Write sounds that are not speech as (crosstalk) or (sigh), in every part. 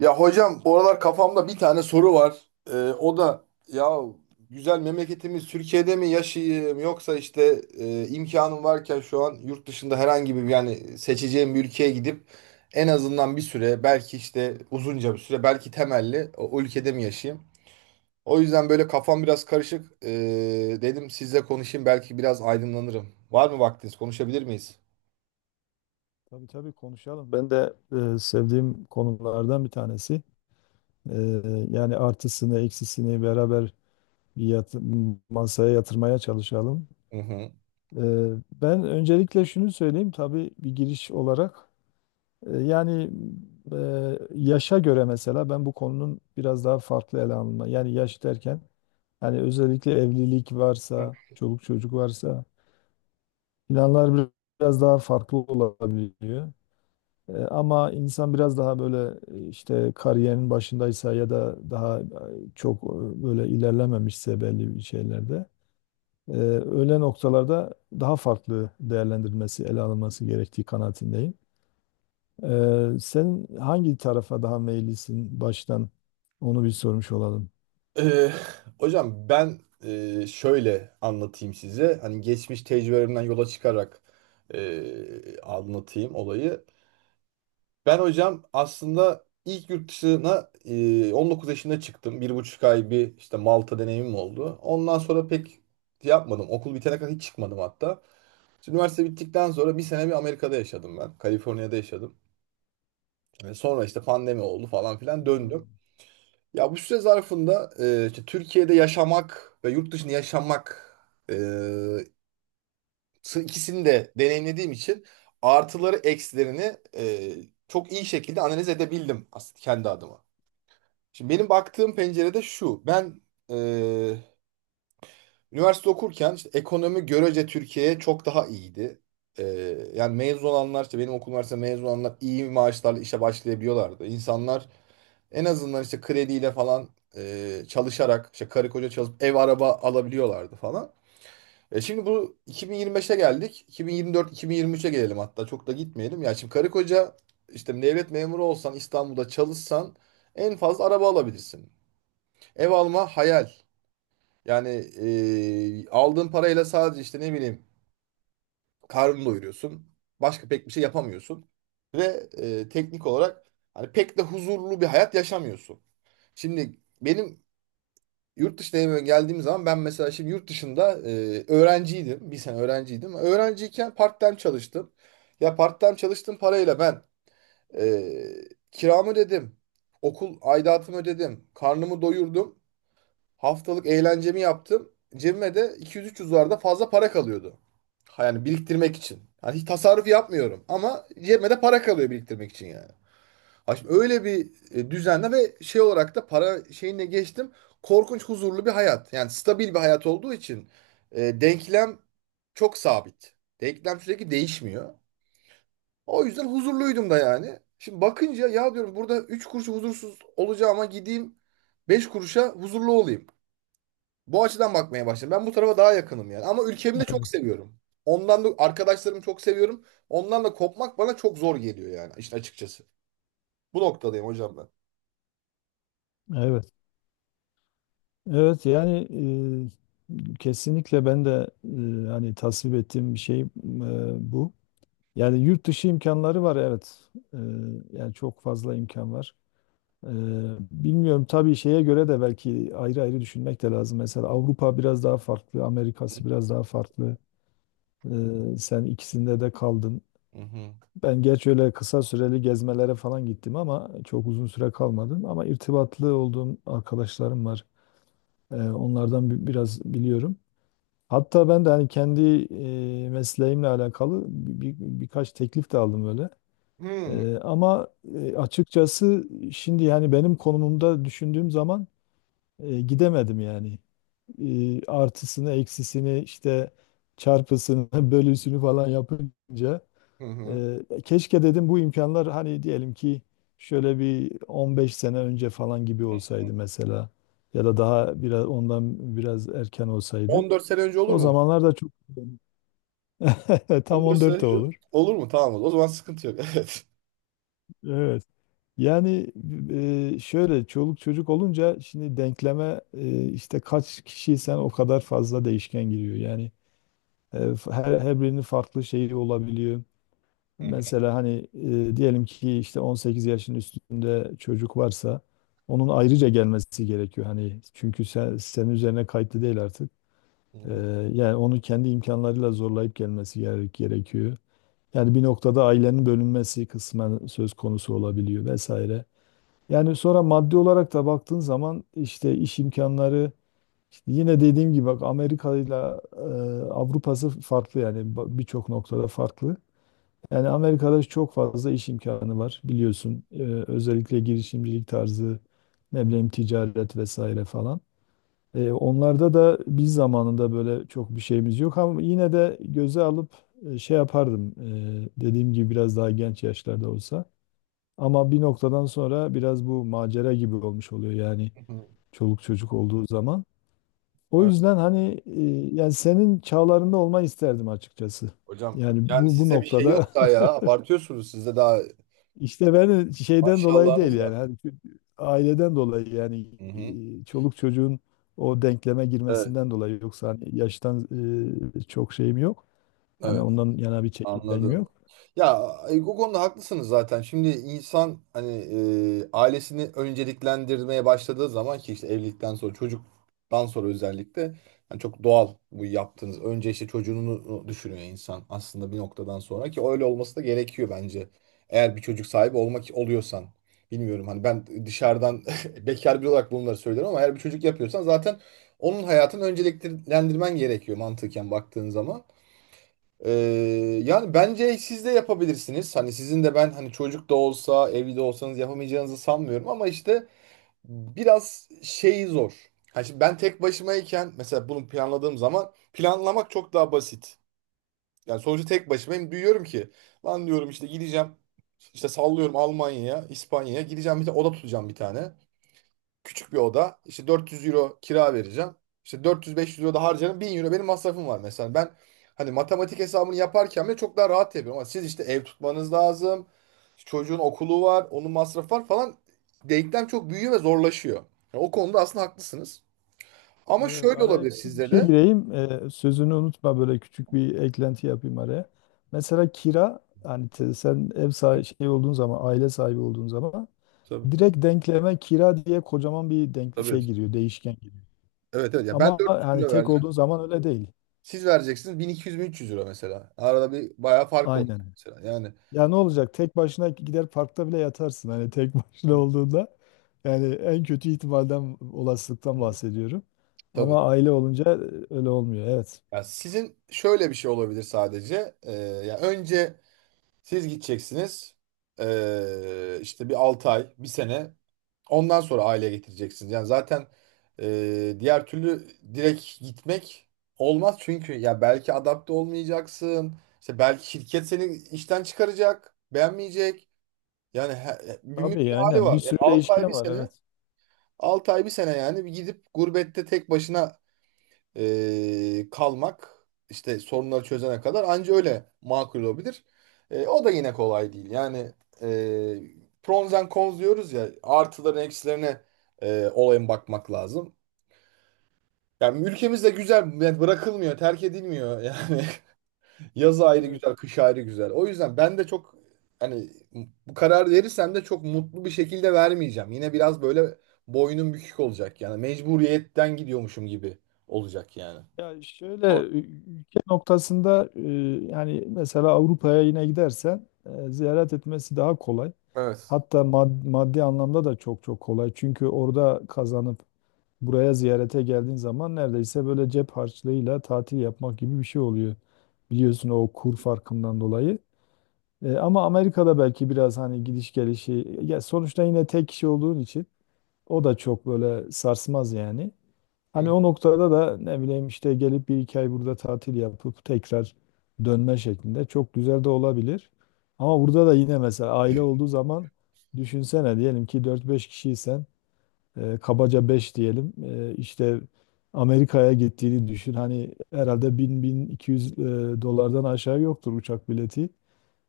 Ya hocam bu aralar kafamda bir tane soru var. Ee, o da ya güzel memleketimiz Türkiye'de mi yaşayayım yoksa işte imkanım varken şu an yurt dışında herhangi bir yani seçeceğim bir ülkeye gidip en azından bir süre belki işte uzunca bir süre belki temelli o ülkede mi yaşayayım? O yüzden böyle kafam biraz karışık. Dedim sizle konuşayım belki biraz aydınlanırım. Var mı vaktiniz? Konuşabilir miyiz? Tabii, tabii, konuşalım. Ben de sevdiğim konulardan bir tanesi. E, Yani artısını, eksisini beraber bir yat- masaya yatırmaya çalışalım. Hı hı. E, Ben öncelikle şunu söyleyeyim, tabii bir giriş olarak. Yani e, yaşa göre mesela ben bu konunun biraz daha farklı ele alınma. Yani yaş derken yani özellikle evlilik varsa, çoluk çocuk varsa planlar biraz daha farklı olabiliyor. Ama insan biraz daha böyle işte kariyerin başındaysa ya da daha çok böyle ilerlememişse belli bir şeylerde öyle noktalarda daha farklı değerlendirilmesi, ele alınması gerektiği kanaatindeyim. Sen hangi tarafa daha meyillisin, baştan onu bir sormuş olalım. Ee, hocam ben şöyle anlatayım size. Hani geçmiş tecrübelerimden yola çıkarak anlatayım olayı. Ben hocam aslında ilk yurt dışına 19 yaşında çıktım. 1,5 ay bir işte Malta deneyimim oldu. Ondan sonra pek yapmadım. Okul bitene kadar hiç çıkmadım hatta. İşte üniversite bittikten sonra bir sene bir Amerika'da yaşadım ben. Kaliforniya'da yaşadım. Sonra işte pandemi oldu falan filan Hmm. döndüm. Ya bu süre zarfında işte Türkiye'de yaşamak ve yurt dışında yaşamak e, ikisini de deneyimlediğim için artıları eksilerini çok iyi şekilde analiz edebildim aslında kendi adıma. Şimdi benim baktığım pencerede şu. Ben e, üniversite okurken işte ekonomi görece Türkiye'ye çok daha iyiydi. E, yani mezun olanlar işte benim okul üniversite mezun olanlar iyi maaşlarla işe başlayabiliyorlardı. İnsanlar en azından işte krediyle falan çalışarak işte karı koca çalışıp ev araba alabiliyorlardı falan. Şimdi bu 2025'e geldik. 2024-2023'e gelelim hatta çok da gitmeyelim. Ya şimdi karı koca işte devlet memuru olsan İstanbul'da çalışsan en fazla araba alabilirsin. Ev alma hayal. Yani aldığın parayla sadece işte ne bileyim karnını doyuruyorsun. Başka pek bir şey yapamıyorsun. Ve teknik olarak hani pek de huzurlu bir hayat yaşamıyorsun. Şimdi benim yurt dışına hemen geldiğim zaman ben mesela şimdi yurt dışında öğrenciydim. Bir sene öğrenciydim. Öğrenciyken part-time çalıştım. Ya part-time çalıştığım parayla ben e, kiramı ödedim. Okul aidatımı ödedim. Karnımı doyurdum. Haftalık eğlencemi yaptım. Cebime de 200-300 dolarda fazla para kalıyordu. Ha, yani biriktirmek için. Yani hiç tasarruf yapmıyorum ama cebime de para kalıyor biriktirmek için yani. Ay şimdi öyle bir düzenle ve şey olarak da para şeyine geçtim. Korkunç huzurlu bir hayat. Yani stabil bir hayat olduğu için denklem çok sabit. Denklem sürekli değişmiyor. O yüzden huzurluydum da yani. Şimdi bakınca ya diyorum burada 3 kuruş huzursuz olacağıma gideyim 5 kuruşa huzurlu olayım. Bu açıdan bakmaya başladım. Ben bu tarafa daha yakınım yani. Ama ülkemi de çok Evet, seviyorum. Ondan da arkadaşlarımı çok seviyorum. Ondan da kopmak bana çok zor geliyor yani işte açıkçası. Bu noktadayım hocam ben. evet. Evet, yani kesinlikle ben de hani tasvip ettiğim bir şey, bu. Yani yurt dışı imkanları var, evet. Yani çok fazla imkan var. Ee, Bilmiyorum tabii, şeye göre de belki ayrı ayrı düşünmek de lazım. Mesela Avrupa biraz daha farklı, Amerika'sı biraz daha farklı. Sen ikisinde de kaldın. Hı hı. Ben gerçi öyle kısa süreli gezmelere falan gittim ama çok uzun süre kalmadım. Ama irtibatlı olduğum arkadaşlarım var. Onlardan biraz biliyorum. Hatta ben de hani kendi mesleğimle alakalı birkaç teklif de aldım öyle. Hmm. Ama açıkçası şimdi yani benim konumumda düşündüğüm zaman gidemedim yani. Artısını, eksisini, işte çarpısını, (laughs) bölüsünü falan yapınca Hı hı. e, keşke dedim, bu imkanlar hani diyelim ki şöyle bir 15 sene önce falan gibi olsaydı mesela, ya da daha biraz ondan biraz erken olsaydı. 14 sene önce olur O mu? zamanlar da çok (laughs) tam 14 sene 14 de önce olur. olur mu? Tamam o zaman sıkıntı yok. (laughs) Evet. Yani şöyle çoluk çocuk olunca şimdi denkleme işte kaç kişiysen o kadar fazla değişken giriyor. Yani her, her birinin farklı şeyi olabiliyor. Evet. Mesela hani diyelim ki işte 18 yaşın üstünde çocuk varsa onun ayrıca gelmesi gerekiyor. Hani çünkü senin üzerine kayıtlı değil artık. E, Yani onu kendi imkanlarıyla zorlayıp gerekiyor. Yani bir noktada ailenin bölünmesi kısmen söz konusu olabiliyor vesaire. Yani sonra maddi olarak da baktığın zaman işte iş imkanları işte yine dediğim gibi, bak, Amerika ile Avrupa'sı farklı yani, birçok noktada farklı. Yani Amerika'da çok fazla iş imkanı var, biliyorsun. Özellikle girişimcilik tarzı, ne bileyim, ticaret vesaire falan. Onlarda da biz zamanında böyle çok bir şeyimiz yok ama yine de göze alıp şey yapardım. Dediğim gibi biraz daha genç yaşlarda olsa. Ama bir noktadan sonra biraz bu macera gibi olmuş oluyor yani, Hı hı, hı hı. çoluk çocuk olduğu zaman. O Evet, yüzden hani yani senin çağlarında olmayı isterdim açıkçası. hocam Yani yani bu size bir şey noktada yok daha ya. Abartıyorsunuz. Sizde daha (laughs) işte ben şeyden dolayı değil maşallahınız var. yani, hani şu aileden dolayı yani, Hı hı. Çoluk çocuğun o denkleme Evet. girmesinden dolayı, yoksa hani yaştan çok şeyim yok. Hani Evet. ondan yana bir çekincem Anladım. yok. Ya bu konuda haklısınız zaten. Şimdi insan hani ailesini önceliklendirmeye başladığı zaman ki işte evlilikten sonra çocuktan sonra özellikle yani çok doğal bu yaptığınız. Önce işte çocuğunu düşünüyor insan aslında bir noktadan sonra ki öyle olması da gerekiyor bence. Eğer bir çocuk sahibi olmak oluyorsan. Bilmiyorum hani ben dışarıdan (laughs) bekar biri olarak bunları söylüyorum ama eğer bir çocuk yapıyorsan zaten onun hayatını önceliklendirmen gerekiyor mantıken baktığın zaman. Ee, yani bence siz de yapabilirsiniz. Hani sizin de ben hani çocuk da olsa, evli de olsanız yapamayacağınızı sanmıyorum ama işte biraz şey zor. Hani şimdi ben tek başımayken mesela bunu planladığım zaman planlamak çok daha basit. Yani sonuçta tek başımayım. Duyuyorum ki lan diyorum işte gideceğim işte sallıyorum Almanya'ya, İspanya'ya gideceğim bir de oda tutacağım bir tane. Küçük bir oda. İşte 400 euro kira vereceğim. İşte 400-500 euro da harcarım. 1000 euro benim masrafım var mesela. Ben hani matematik hesabını yaparken bile çok daha rahat yapıyorum. Ama siz işte ev tutmanız lazım. Çocuğun okulu var. Onun masrafı var falan. Denklem çok büyüyor ve zorlaşıyor. Yani o konuda aslında haklısınız. Ama Evet, şöyle araya olabilir küçük bir sizde şey de. gireyim. Sözünü unutma, böyle küçük bir eklenti yapayım araya. Mesela kira, hani sen ev sahibi şey olduğun zaman, aile sahibi olduğun zaman Tabii. direkt denkleme kira diye kocaman bir denk şey Tabii. giriyor, değişken giriyor. Evet evet. Ya ben Ama 400 hani euro tek vereceğim. olduğun zaman öyle değil. Siz vereceksiniz 1200-1300 euro mesela. Arada bir bayağı fark oldu Aynen. mesela. Yani Ya, ne olacak? Tek başına gider parkta bile yatarsın hani tek (laughs) başına olduğunda. Yani en kötü ihtimalden, olasılıktan bahsediyorum. tabii. Ama aile olunca öyle olmuyor. Evet. Ya sizin şöyle bir şey olabilir sadece. Ya önce siz gideceksiniz. İşte bir 6 ay, bir sene. Ondan sonra aile getireceksiniz. Yani zaten diğer türlü direkt gitmek olmaz. Çünkü ya belki adapte olmayacaksın. İşte belki şirket seni işten çıkaracak, beğenmeyecek. Yani bir müdür Tabii, hali aynen. var. Bir Yani sürü 6 ay değişken bir var. sene. Evet. 6 ay bir sene yani bir gidip gurbette tek başına kalmak işte sorunları çözene kadar anca öyle makul olabilir. O da yine kolay değil. Yani e, pros and cons diyoruz ya artıların eksilerine olayın bakmak lazım. Yani ülkemiz de güzel yani bırakılmıyor, terk edilmiyor. Yani (laughs) yaz ayrı Evet. güzel, kış ayrı güzel. O yüzden ben de çok hani bu karar verirsem de çok mutlu bir şekilde vermeyeceğim. Yine biraz böyle boynum bükük olacak yani mecburiyetten gidiyormuşum gibi olacak yani. Ya şöyle Doğru. Ülke noktasında yani mesela Avrupa'ya yine gidersen ziyaret etmesi daha kolay. Evet. Hatta maddi anlamda da çok çok kolay. Çünkü orada kazanıp buraya ziyarete geldiğin zaman neredeyse böyle cep harçlığıyla tatil yapmak gibi bir şey oluyor. Biliyorsun, o kur farkından dolayı. Ama Amerika'da belki biraz hani gidiş gelişi, ya sonuçta yine tek kişi olduğun için o da çok böyle sarsmaz yani. Hı. Hani o noktada da ne bileyim işte gelip bir iki ay burada tatil yapıp tekrar dönme şeklinde çok güzel de olabilir. Ama burada da yine mesela aile olduğu zaman düşünsene, diyelim ki dört beş kişiysen kabaca 5 diyelim, işte Amerika'ya gittiğini düşün. Hani herhalde 1000-1200 dolardan aşağı yoktur uçak bileti.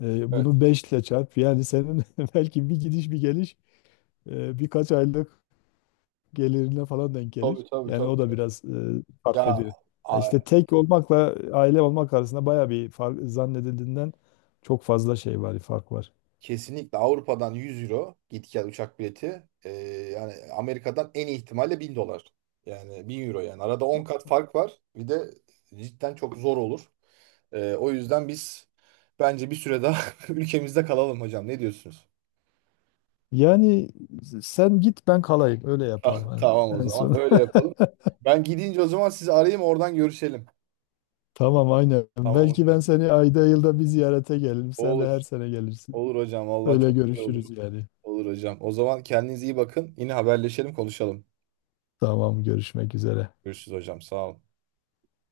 Evet. Bunu 5 ile çarp, yani senin (laughs) belki bir gidiş bir geliş birkaç aylık gelirine falan denk Tabii gelir. tabii Yani o da tabii. biraz fark Ya ediyor. Ya a- İşte tek olmakla aile olmak arasında baya bir fark, zannedildiğinden çok fazla şey var, fark var. kesinlikle Avrupa'dan 100 euro git gel uçak bileti. Yani Amerika'dan en iyi ihtimalle 1000 dolar. Yani 1000 euro yani. Arada 10 kat fark var. Bir de cidden çok zor olur. O yüzden biz bence bir süre daha (laughs) ülkemizde kalalım hocam. Ne diyorsunuz? Yani sen git, ben kalayım, öyle Ah, yapalım tamam en o en zaman son. öyle yapalım. (laughs) Ben gidince o zaman sizi arayayım oradan görüşelim. Tamam, aynen. Tamam Belki ben hocam. seni ayda yılda bir ziyarete gelirim. Sen de Olur. her sene gelirsin. Olur hocam. Vallahi Öyle çok güzel olur. görüşürüz yani. Olur hocam. O zaman kendinize iyi bakın. Yine haberleşelim, konuşalım. Tamam, görüşmek üzere. Görüşürüz hocam. Sağ ol.